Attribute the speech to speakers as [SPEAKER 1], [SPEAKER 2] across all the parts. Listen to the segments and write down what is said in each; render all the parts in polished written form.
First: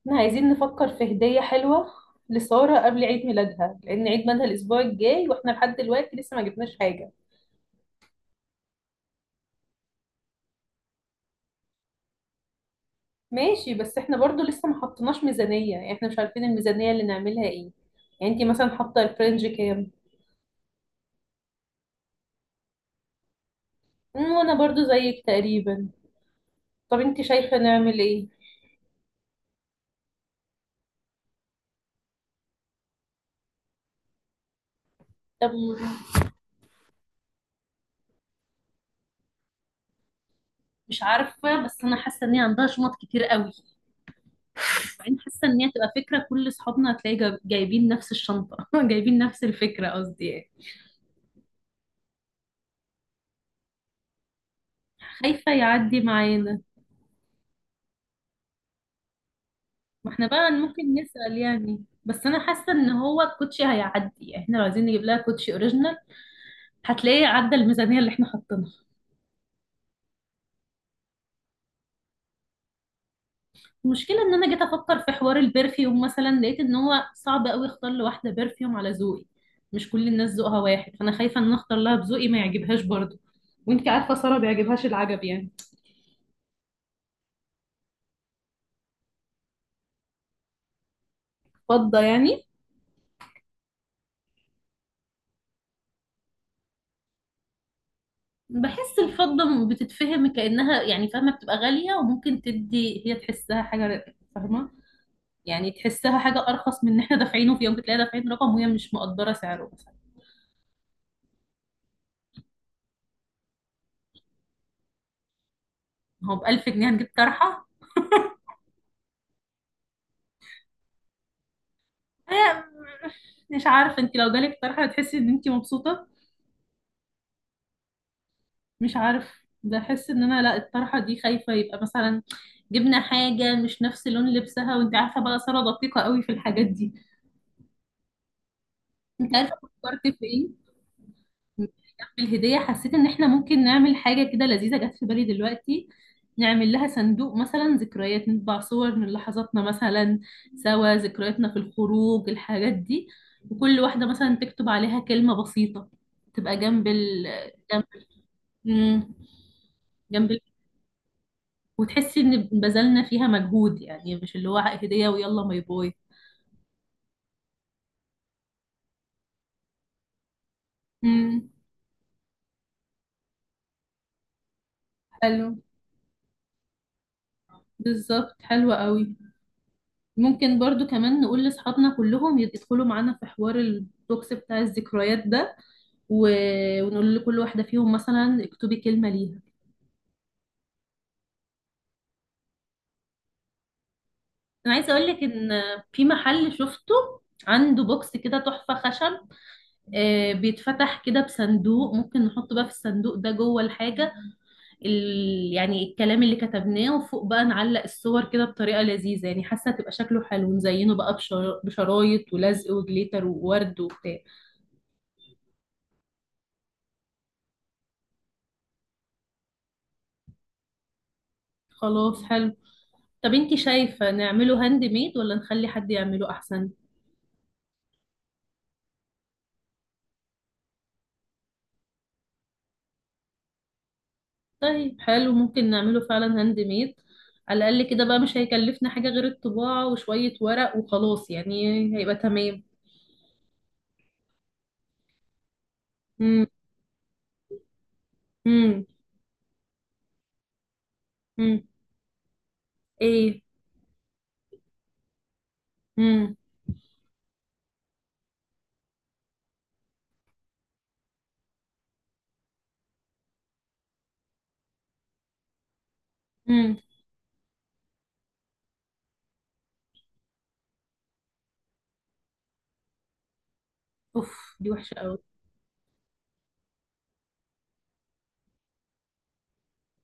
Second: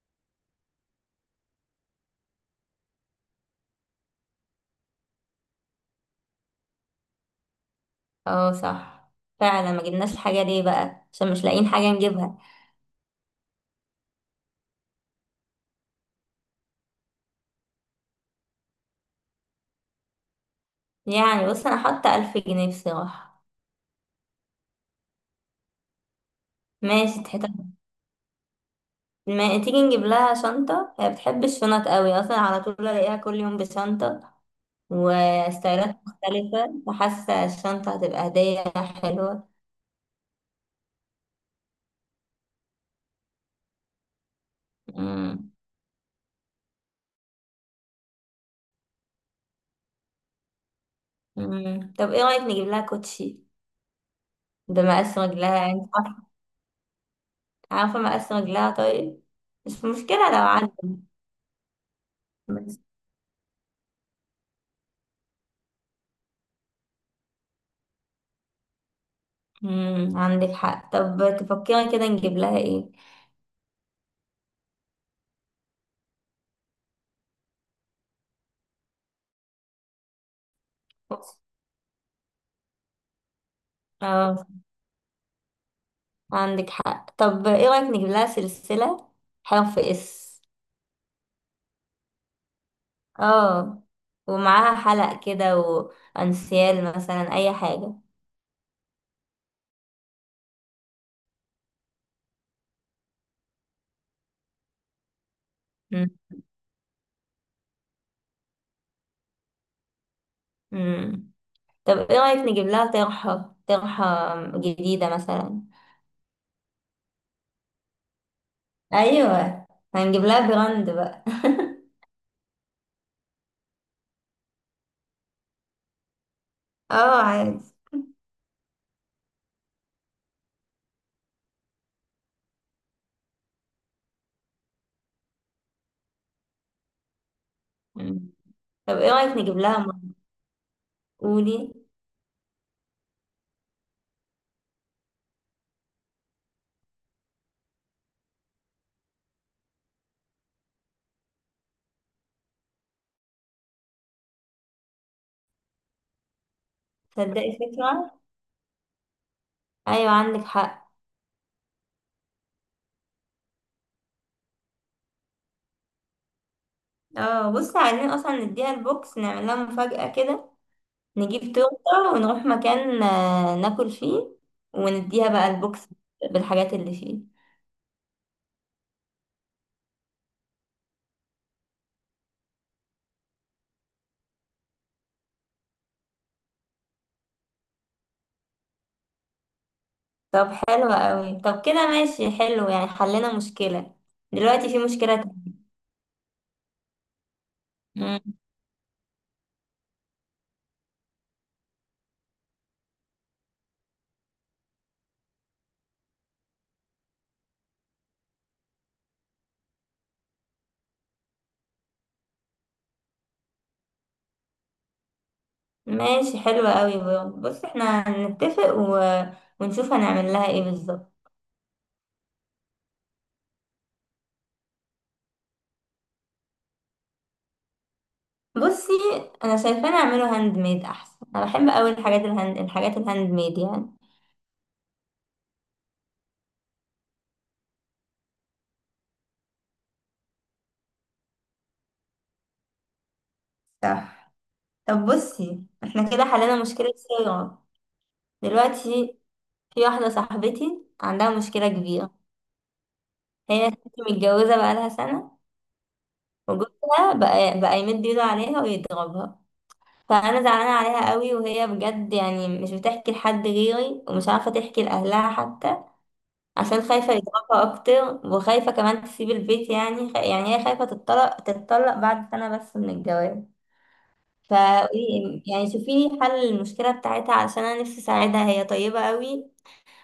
[SPEAKER 1] احنا عايزين نفكر في هدية حلوة لسارة قبل عيد ميلادها لأن عيد ميلادها الأسبوع الجاي وإحنا لحد دلوقتي لسه ما جبناش حاجة.
[SPEAKER 2] اه صح. فعلا ما جبناش الحاجة دي بقى عشان مش لاقيين حاجة نجيبها.
[SPEAKER 1] ماشي، بس إحنا برضو لسه ما حطيناش ميزانية، يعني إحنا مش عارفين الميزانية اللي نعملها إيه. يعني أنتي مثلا حاطة الفرنج كام؟
[SPEAKER 2] يعني بص انا حاطة 1000 جنيه بصراحة.
[SPEAKER 1] وأنا برضو زيك تقريبا. طب
[SPEAKER 2] ماشي
[SPEAKER 1] أنتي
[SPEAKER 2] تحت.
[SPEAKER 1] شايفة نعمل إيه؟
[SPEAKER 2] ما تيجي نجيب لها شنطة، هي بتحب الشنط قوي اصلا، على طول الاقيها كل يوم بشنطة
[SPEAKER 1] طب
[SPEAKER 2] وستايلات مختلفة، فحاسة الشنطة هتبقى هدية حلوة.
[SPEAKER 1] مش عارفة، بس أنا حاسة إن هي عندها شنط كتير قوي. وبعدين حاسة
[SPEAKER 2] مم.
[SPEAKER 1] إن هي تبقى فكرة كل أصحابنا هتلاقي جايبين نفس الشنطة جايبين نفس الفكرة قصدي يعني.
[SPEAKER 2] مم. طب ايه رأيك نجيب لها كوتشي بمقاس
[SPEAKER 1] خايفة
[SPEAKER 2] رجلها، انت
[SPEAKER 1] يعدي
[SPEAKER 2] عارفة؟
[SPEAKER 1] معانا.
[SPEAKER 2] عارفة مقاس رجلها طيب، مش
[SPEAKER 1] ما احنا
[SPEAKER 2] مشكلة لو
[SPEAKER 1] بقى
[SPEAKER 2] عندك.
[SPEAKER 1] ممكن نسأل يعني، بس انا حاسة
[SPEAKER 2] بس.
[SPEAKER 1] ان هو الكوتشي هيعدي، يعني احنا لو عايزين نجيب لها كوتشي اوريجينال هتلاقيه عدى الميزانية اللي احنا حاطينها.
[SPEAKER 2] مم. عندك حق. طب تفكري كده نجيب لها ايه؟
[SPEAKER 1] المشكلة ان انا جيت افكر في حوار البرفيوم مثلا لقيت ان هو صعب قوي اختار لواحدة برفيوم على ذوقي. مش كل الناس ذوقها واحد، فانا خايفة ان اختار لها بذوقي ما يعجبهاش برضه. وانت عارفة سارة
[SPEAKER 2] اه
[SPEAKER 1] بيعجبهاش العجب يعني.
[SPEAKER 2] عندك حق. طب ايه رأيك نجيب لها سلسلة حرف اس؟
[SPEAKER 1] فضة يعني؟
[SPEAKER 2] اه، ومعاها حلق كده وانسيال مثلا، اي حاجة.
[SPEAKER 1] بحس الفضة بتتفهم كأنها يعني فاهمة، بتبقى غالية وممكن تدي هي تحسها حاجة فاهمة. يعني
[SPEAKER 2] مم.
[SPEAKER 1] تحسها حاجة أرخص من إن إحنا دافعينه، في يوم بتلاقي دافعين رقم وهي مش مقدرة سعره مثلا.
[SPEAKER 2] مم. طب ايه رأيك نجيب لها طرحة جديدة مثلا؟
[SPEAKER 1] هو ب1000 جنيه هنجيب طرحة؟
[SPEAKER 2] ايوه، هنجيب لها براند بقى.
[SPEAKER 1] آه، مش عارفة، أنت لو جالك طرحة هتحسي إن أنت مبسوطة؟
[SPEAKER 2] اه عادي.
[SPEAKER 1] مش عارف، بحس إن أنا لا، الطرحة دي خايفة يبقى مثلا جبنا حاجة مش نفس لون لبسها، وأنت عارفة بقى سارة دقيقة قوي في الحاجات دي.
[SPEAKER 2] مم. طب ايه
[SPEAKER 1] أنت
[SPEAKER 2] رأيك
[SPEAKER 1] عارفة
[SPEAKER 2] نجيب لها
[SPEAKER 1] فكرت في إيه؟
[SPEAKER 2] قولي.
[SPEAKER 1] الهدية، حسيت ان احنا ممكن نعمل حاجة كده لذيذة، جت في بالي دلوقتي. نعمل لها صندوق مثلا ذكريات، نطبع صور من لحظاتنا مثلا سوا، ذكرياتنا في الخروج الحاجات دي. وكل واحدة مثلا تكتب عليها كلمة بسيطة، تبقى جنب ال.
[SPEAKER 2] تصدقي
[SPEAKER 1] جنب.
[SPEAKER 2] فكرة.
[SPEAKER 1] مم.
[SPEAKER 2] ايوه
[SPEAKER 1] جنب ال.
[SPEAKER 2] عندك حق.
[SPEAKER 1] وتحسي ان بذلنا فيها مجهود، يعني مش اللي هو هدية ويلا باي باي.
[SPEAKER 2] اه بصي، عايزين اصلا نديها البوكس، نعمل لها مفاجأة كده. نجيب
[SPEAKER 1] مم.
[SPEAKER 2] تورته ونروح مكان ناكل فيه، ونديها بقى
[SPEAKER 1] حلو.
[SPEAKER 2] البوكس بالحاجات اللي فيه.
[SPEAKER 1] بالظبط، حلوة قوي. ممكن برضو كمان نقول لأصحابنا كلهم يدخلوا معانا في حوار البوكس بتاع الذكريات ده و... ونقول لكل واحدة فيهم مثلا اكتبي كلمة ليها.
[SPEAKER 2] طب حلو قوي. طب كده ماشي، حلو يعني، حلنا مشكلة. دلوقتي
[SPEAKER 1] أنا
[SPEAKER 2] في
[SPEAKER 1] عايزة أقول
[SPEAKER 2] مشكلة
[SPEAKER 1] لك
[SPEAKER 2] تانية.
[SPEAKER 1] إن في محل شفته عنده بوكس
[SPEAKER 2] مم.
[SPEAKER 1] كده تحفة خشب. بيتفتح كده بصندوق، ممكن نحط بقى في الصندوق ده جوه الحاجة يعني الكلام اللي كتبناه، وفوق بقى نعلق الصور كده بطريقة لذيذة، يعني حاسة تبقى شكله حلو، نزينه بقى بشرايط ولزق وجليتر وورد وبتاع.
[SPEAKER 2] ماشي حلو قوي، برافو. بص احنا هنتفق ونشوف هنعمل لها ايه بالظبط.
[SPEAKER 1] خلاص حلو. طب انتي شايفة نعمله هاند ميد ولا نخلي حد يعمله احسن؟
[SPEAKER 2] بصي، انا شايفة نعمله هاند ميد احسن، انا بحب قوي الحاجات الهاند ميد يعني.
[SPEAKER 1] طيب حلو، ممكن نعمله فعلا هاند ميد، على الاقل كده بقى مش هيكلفنا حاجة غير الطباعة وشوية ورق وخلاص يعني. هيبقى تمام.
[SPEAKER 2] صح. طب بصي احنا كده
[SPEAKER 1] امم.
[SPEAKER 2] حلينا مشكلة صيغة،
[SPEAKER 1] امم.
[SPEAKER 2] دلوقتي في واحدة صاحبتي عندها
[SPEAKER 1] امم.
[SPEAKER 2] مشكلة كبيرة.
[SPEAKER 1] ايه؟
[SPEAKER 2] هي ست متجوزة بقالها سنة،
[SPEAKER 1] امم.
[SPEAKER 2] وجوزها بقى يمد ايده عليها ويضربها. فأنا زعلانة عليها قوي، وهي بجد يعني مش بتحكي لحد غيري، ومش عارفة تحكي لأهلها حتى،
[SPEAKER 1] امم.
[SPEAKER 2] عشان خايفة يضربها أكتر، وخايفة كمان تسيب البيت. يعني يعني هي خايفة تتطلق بعد سنة بس من الجواز.
[SPEAKER 1] اوف، دي وحشة قوي.
[SPEAKER 2] فقولي يعني شوفي لي حل المشكلة بتاعتها، علشان أنا نفسي أساعدها، هي طيبة قوي.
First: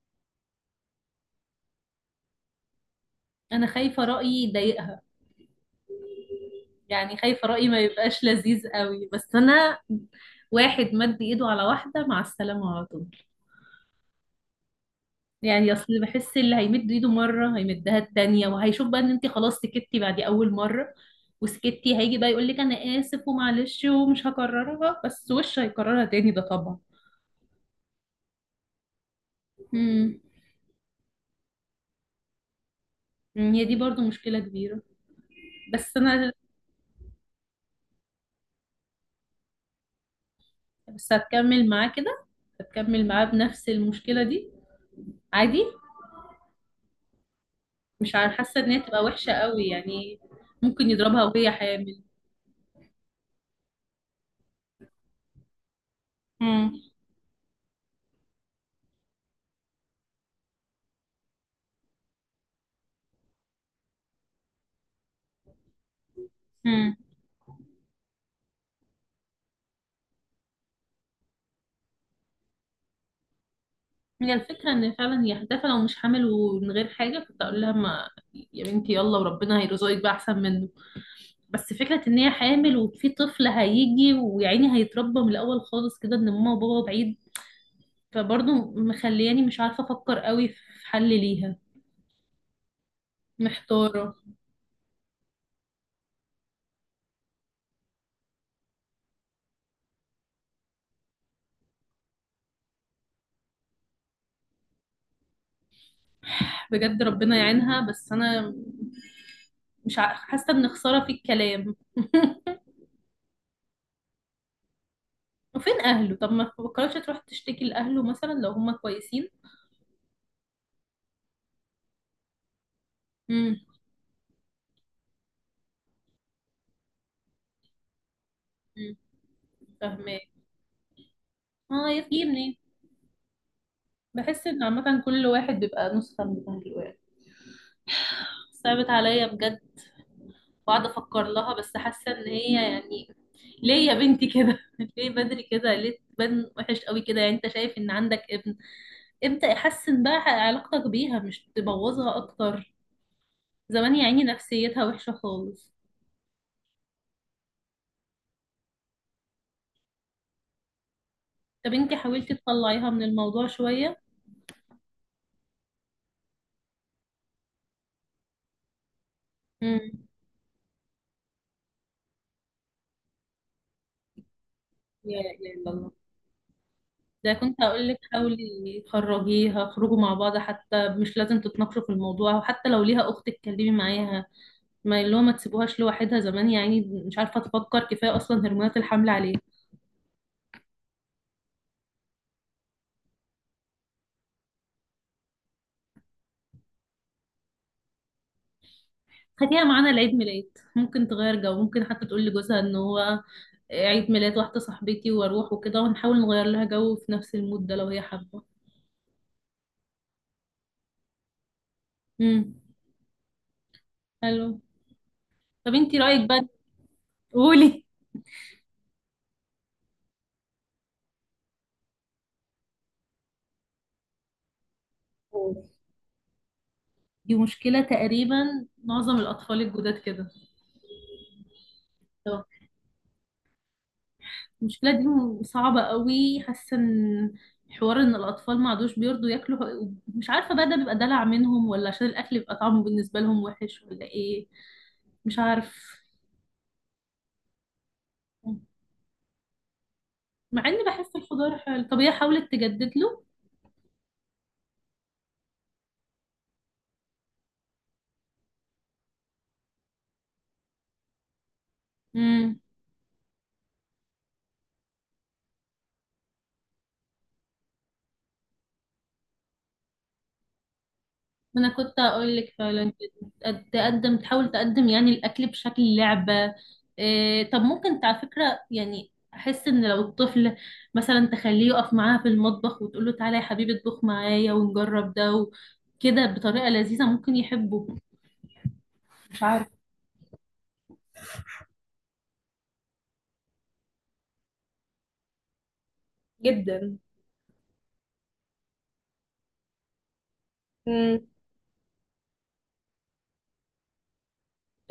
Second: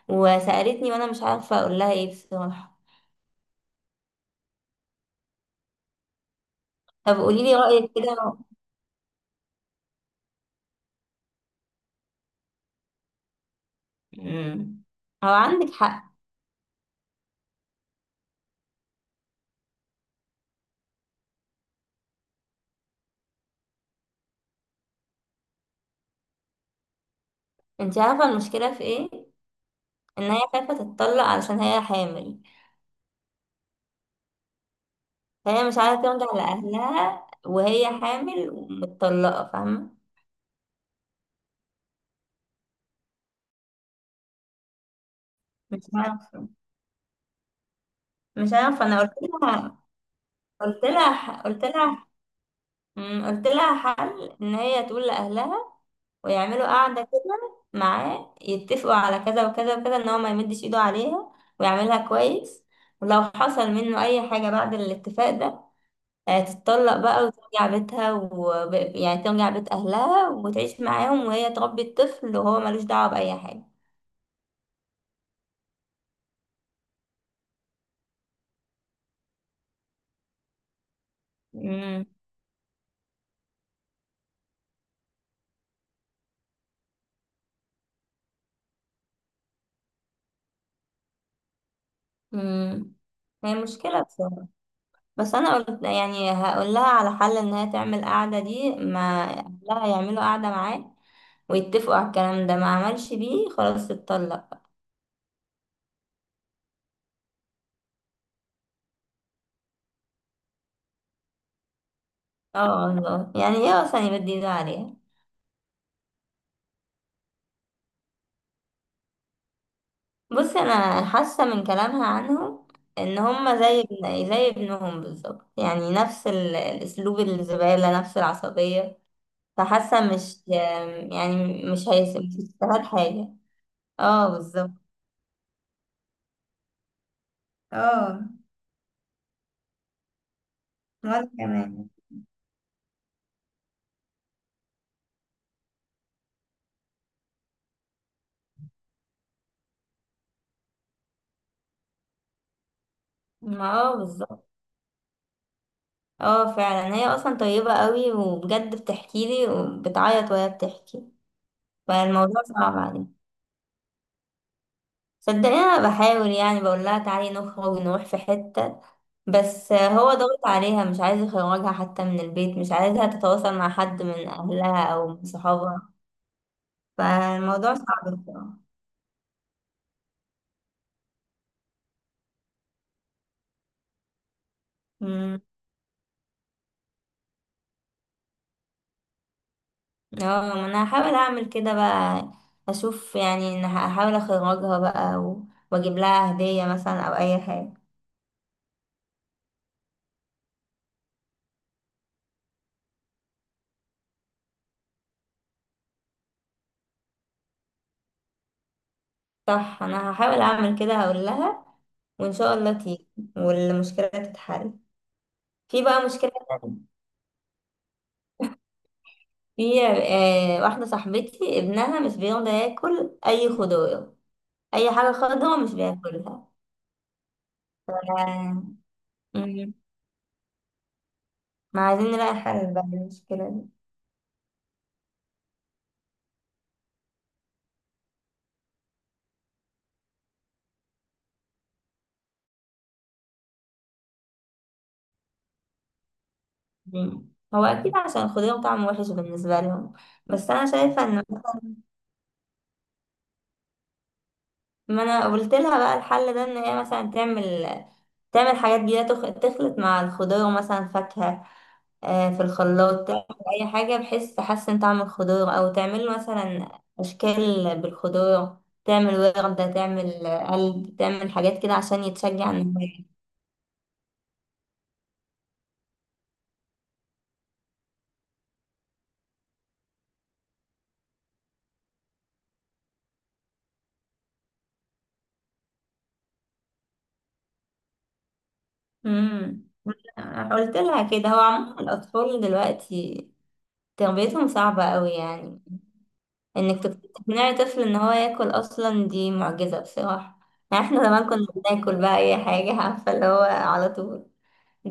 [SPEAKER 2] وسألتني وأنا مش عارفة أقول لها إيه بصراحة.
[SPEAKER 1] انا خايفة رأيي يضايقها، يعني
[SPEAKER 2] طب قولي
[SPEAKER 1] خايفة
[SPEAKER 2] لي
[SPEAKER 1] رأيي ما
[SPEAKER 2] رأيك
[SPEAKER 1] يبقاش
[SPEAKER 2] كده.
[SPEAKER 1] لذيذ قوي، بس انا واحد مد ايده على واحدة مع السلامة على طول.
[SPEAKER 2] مم. هو
[SPEAKER 1] يعني
[SPEAKER 2] عندك
[SPEAKER 1] اصل
[SPEAKER 2] حق.
[SPEAKER 1] بحس اللي هيمد ايده مره هيمدها التانية، وهيشوف بقى ان انت خلاص سكتي بعد اول مره، وسكتي هيجي بقى يقول لك انا اسف ومعلش ومش هكررها، بس وش هيكررها تاني ده طبعا.
[SPEAKER 2] انت عارفة المشكلة في ايه؟
[SPEAKER 1] امم.
[SPEAKER 2] ان هي خايفة تتطلق علشان هي حامل.
[SPEAKER 1] هي دي برضو مشكلة كبيرة.
[SPEAKER 2] فهي مش
[SPEAKER 1] بس
[SPEAKER 2] عارفة ترجع
[SPEAKER 1] انا،
[SPEAKER 2] لأهلها وهي حامل ومتطلقة، فاهمة؟
[SPEAKER 1] بس هتكمل معاه كده، هتكمل معاه بنفس المشكلة دي؟ عادي.
[SPEAKER 2] مش عارفة
[SPEAKER 1] مش عارفة-
[SPEAKER 2] مش
[SPEAKER 1] حاسة ان هي
[SPEAKER 2] عارفة انا
[SPEAKER 1] تبقى
[SPEAKER 2] قلت
[SPEAKER 1] وحشة قوي
[SPEAKER 2] لها
[SPEAKER 1] يعني.
[SPEAKER 2] قلت
[SPEAKER 1] ممكن يضربها
[SPEAKER 2] لها
[SPEAKER 1] وهي
[SPEAKER 2] قلت
[SPEAKER 1] حامل.
[SPEAKER 2] لها مم، قلت لها حل، ان هي تقول لأهلها، ويعملوا قعدة كده معاه، يتفقوا على كذا وكذا وكذا، ان هو ما يمدش ايده عليها ويعملها كويس. ولو حصل منه اي حاجة بعد الاتفاق ده،
[SPEAKER 1] امم.
[SPEAKER 2] تتطلق بقى وترجع بيتها يعني ترجع بيت أهلها وتعيش معاهم، وهي تربي الطفل وهو ملوش دعوة بأي حاجة.
[SPEAKER 1] هي الفكرة ان فعلا هي هتافهة لو مش حامل، ومن غير حاجة كنت اقول لها ما، يا بنتي يلا وربنا هيرزقك بقى احسن منه. بس فكرة
[SPEAKER 2] مم.
[SPEAKER 1] ان هي حامل وفي طفل هيجي، ويعني هيتربى من الاول خالص كده، ان ماما وبابا بعيد. فبرضه مخلياني مش عارفة افكر قوي في حل ليها.
[SPEAKER 2] مم. هي مشكلة
[SPEAKER 1] محتارة.
[SPEAKER 2] بصراحة. بس أنا قلت يعني هقول لها على حل، إن هي تعمل قعدة دي، ما أهلها يعملوا قعدة معاه، ويتفقوا على الكلام ده. ما عملش بيه، خلاص تتطلق.
[SPEAKER 1] بجد ربنا يعينها، بس انا مش ع- حاسة ان خسارة في الكلام
[SPEAKER 2] اه والله، يعني هي أصلا يبدي إيده عليها.
[SPEAKER 1] وفين اهله؟ طب ما فكرتش تروح تشتكي لاهله مثلا لو هما كويسين؟
[SPEAKER 2] بص انا حاسه من كلامها عنهم، ان هم
[SPEAKER 1] امم.
[SPEAKER 2] زي ابنهم بالظبط، يعني نفس الاسلوب الزباله، نفس العصبيه. فحاسه
[SPEAKER 1] فاهمة.
[SPEAKER 2] مش يعني،
[SPEAKER 1] اه، يا في
[SPEAKER 2] مش
[SPEAKER 1] منين.
[SPEAKER 2] هيستفاد حاجه. اه
[SPEAKER 1] بحس ان
[SPEAKER 2] بالظبط.
[SPEAKER 1] عامة كل واحد بيبقى نسخة من الواحد.
[SPEAKER 2] اه،
[SPEAKER 1] صعبت عليا بجد. بقعد افكر
[SPEAKER 2] وانا
[SPEAKER 1] لها، بس
[SPEAKER 2] كمان.
[SPEAKER 1] حاسة ان هي يعني ليه يا بنتي كده ليه بدري كده، ليه تبان وحش قوي كده، يعني انت شايف ان عندك ابن ابدأ احسن بقى علاقتك بيها مش تبوظها اكتر.
[SPEAKER 2] ما
[SPEAKER 1] زمان
[SPEAKER 2] اه
[SPEAKER 1] يا عيني
[SPEAKER 2] بالظبط.
[SPEAKER 1] نفسيتها وحشة خالص.
[SPEAKER 2] اه فعلا، هي اصلا طيبه قوي، وبجد بتحكي لي وبتعيط وهي بتحكي.
[SPEAKER 1] طب انت حاولتي
[SPEAKER 2] فالموضوع صعب
[SPEAKER 1] تطلعيها من
[SPEAKER 2] عليها.
[SPEAKER 1] الموضوع شوية؟
[SPEAKER 2] صدقني انا بحاول، يعني بقول لها تعالي نخرج نروح في حتة، بس
[SPEAKER 1] امم.
[SPEAKER 2] هو ضغط عليها، مش عايز يخرجها حتى من البيت، مش عايزها تتواصل مع حد من اهلها او
[SPEAKER 1] يا
[SPEAKER 2] من
[SPEAKER 1] إله إلا الله.
[SPEAKER 2] صحابها.
[SPEAKER 1] ده كنت
[SPEAKER 2] فالموضوع
[SPEAKER 1] هقول لك
[SPEAKER 2] صعب
[SPEAKER 1] حاولي
[SPEAKER 2] بصراحة.
[SPEAKER 1] تخرجيها، اخرجوا مع بعض، حتى مش لازم تتناقشوا في الموضوع، وحتى لو ليها اخت اتكلمي معاها. ما اللي هو ما
[SPEAKER 2] أمم.
[SPEAKER 1] تسيبوهاش لوحدها زمان يعني. مش عارفه تفكر كفايه، اصلا هرمونات الحمل عليها.
[SPEAKER 2] اه، ما انا هحاول اعمل كده بقى، اشوف، يعني ان هحاول اخرجها بقى واجيب لها هدية مثلا او اي حاجة.
[SPEAKER 1] خديها معانا لعيد ميلاد، ممكن تغير جو، ممكن حتى تقول لجوزها ان هو عيد ميلاد واحده صاحبتي واروح وكده، ونحاول نغير لها جو في نفس المود ده لو هي حابه.
[SPEAKER 2] صح، انا هحاول اعمل كده، هقول لها، وان شاء
[SPEAKER 1] امم.
[SPEAKER 2] الله تيجي والمشكلة
[SPEAKER 1] حلو.
[SPEAKER 2] تتحل.
[SPEAKER 1] طب
[SPEAKER 2] في
[SPEAKER 1] انتي
[SPEAKER 2] بقى
[SPEAKER 1] رايك
[SPEAKER 2] مشكلة.
[SPEAKER 1] بقى؟ قولي.
[SPEAKER 2] في واحدة صاحبتي ابنها مش بيرضى ياكل أي خضار، أي حاجة خضرا مش بياكلها.
[SPEAKER 1] دي مشكله
[SPEAKER 2] آه.
[SPEAKER 1] تقريبا معظم الاطفال
[SPEAKER 2] مم.
[SPEAKER 1] الجداد كده.
[SPEAKER 2] ما عايزين نلاقي حل بقى للمشكلة دي.
[SPEAKER 1] المشكلة دي صعبة قوي، حاسة ان حوار ان الاطفال ما عادوش بيرضوا ياكلوا، مش عارفة بقى ده بيبقى دلع منهم ولا عشان الاكل بيبقى طعمه بالنسبة لهم وحش، ولا ايه؟ مش عارف.
[SPEAKER 2] مم. هو أكيد عشان الخضار طعمه وحش بالنسبة لهم. بس
[SPEAKER 1] مع
[SPEAKER 2] أنا
[SPEAKER 1] اني
[SPEAKER 2] شايفة
[SPEAKER 1] بحس
[SPEAKER 2] إن،
[SPEAKER 1] الخضار حلو، طب هي حاولت تجدد له؟
[SPEAKER 2] ما أنا قلت لها بقى الحل ده، إن هي مثلا تعمل حاجات جديدة، تخلط مع الخضار مثلا فاكهة في الخلاط، تعمل اي حاجه بحيث تحسن طعم الخضار، او تعمل مثلا اشكال بالخضار، تعمل وردة، تعمل قلب، تعمل
[SPEAKER 1] ما
[SPEAKER 2] حاجات كده
[SPEAKER 1] انا كنت
[SPEAKER 2] عشان
[SPEAKER 1] اقول
[SPEAKER 2] يتشجع
[SPEAKER 1] لك فعلا
[SPEAKER 2] النهاية.
[SPEAKER 1] كده. تقدم، تحاول تقدم يعني الاكل بشكل لعبه. إيه، طب ممكن على فكره يعني، احس ان لو الطفل مثلا تخليه يقف معاها في المطبخ، وتقول له تعالى يا حبيبي اطبخ معايا، ونجرب ده وكده بطريقه لذيذه ممكن يحبه. مش عارف.
[SPEAKER 2] امم. قلت لها كده. هو عموما الاطفال دلوقتي تربيتهم صعبه قوي، يعني انك
[SPEAKER 1] جدا.
[SPEAKER 2] تقنعي طفل ان هو ياكل اصلا دي معجزه بصراحه. يعني احنا
[SPEAKER 1] مم.
[SPEAKER 2] زمان كنا بناكل بقى اي حاجه، عارفه اللي هو على طول.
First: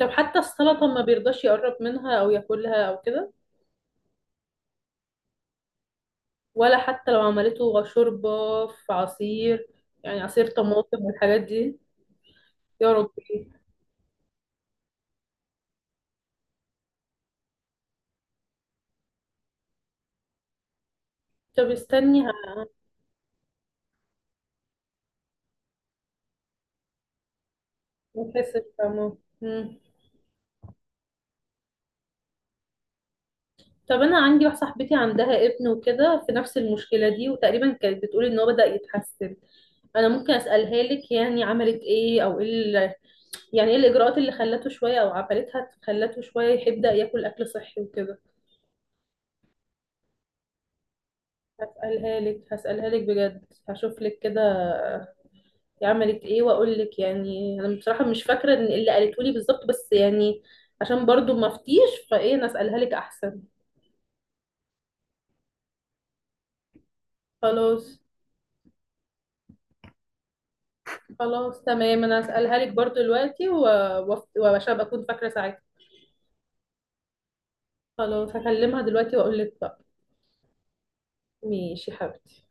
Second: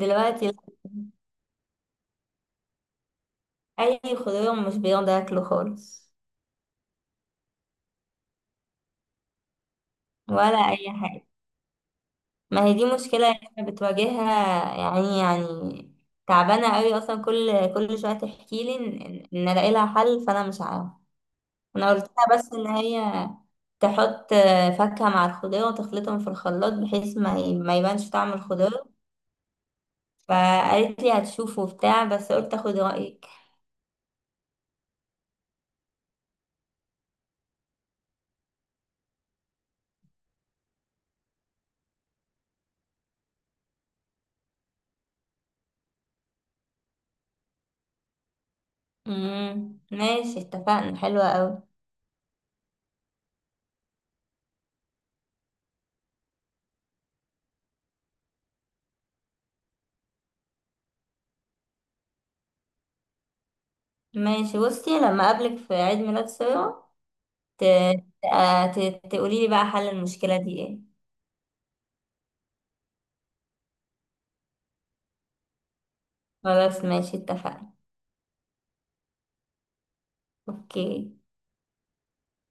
[SPEAKER 1] طب حتى
[SPEAKER 2] لا.
[SPEAKER 1] السلطة ما بيرضاش يقرب منها أو ياكلها أو كده؟
[SPEAKER 2] اي خضار مش بيرضى ياكله خالص،
[SPEAKER 1] ولا حتى لو عملته شوربة؟ في عصير؟ يعني عصير
[SPEAKER 2] ولا اي
[SPEAKER 1] طماطم
[SPEAKER 2] حاجه.
[SPEAKER 1] والحاجات دي.
[SPEAKER 2] ما هي دي
[SPEAKER 1] يا
[SPEAKER 2] مشكله
[SPEAKER 1] ربي.
[SPEAKER 2] احنا بتواجهها يعني، تعبانه قوي اصلا، كل شويه تحكي لي ان الاقي لها حل، فانا مش عارفه.
[SPEAKER 1] طب
[SPEAKER 2] انا قلت
[SPEAKER 1] استني،
[SPEAKER 2] لها بس ان هي تحط فاكهه مع الخضار، وتخلطهم في الخلاط بحيث ما يبانش
[SPEAKER 1] ما
[SPEAKER 2] طعم
[SPEAKER 1] تحسش
[SPEAKER 2] الخضار.
[SPEAKER 1] فاهمة. مم.
[SPEAKER 2] فقالت لي هتشوفه وبتاع، بس قلت اخد رايك.
[SPEAKER 1] طب أنا عندي واحدة صاحبتي عندها ابن وكده في نفس المشكلة دي، وتقريبا كانت بتقول إن هو بدأ يتحسن. أنا ممكن أسألها لك، يعني عملت إيه أو إيه يعني إيه الإجراءات اللي خلته شوية أو عملتها خلته شوية يبدأ ياكل أكل صحي وكده.
[SPEAKER 2] امم، ماشي اتفقنا، حلوه قوي.
[SPEAKER 1] هسألها لك بجد، هشوف لك كده هي عملت إيه وأقول لك. يعني أنا بصراحة مش فاكرة إن اللي قالته لي بالظبط، بس يعني عشان برضو ما أفتيش، فإيه أنا أسألها لك أحسن.
[SPEAKER 2] ماشي بصي، لما اقابلك في عيد ميلاد ساره، ت-
[SPEAKER 1] خلاص.
[SPEAKER 2] تقولي لي بقى حل المشكله دي ايه.
[SPEAKER 1] خلاص تمام، انا هسألها لك برضو دلوقتي وعشان ابقى اكون فاكرة ساعتها.
[SPEAKER 2] خلاص، ماشي اتفقنا.
[SPEAKER 1] خلاص هكلمها دلوقتي واقول لك بقى.
[SPEAKER 2] اوكي.
[SPEAKER 1] ماشي يا حبيبتي.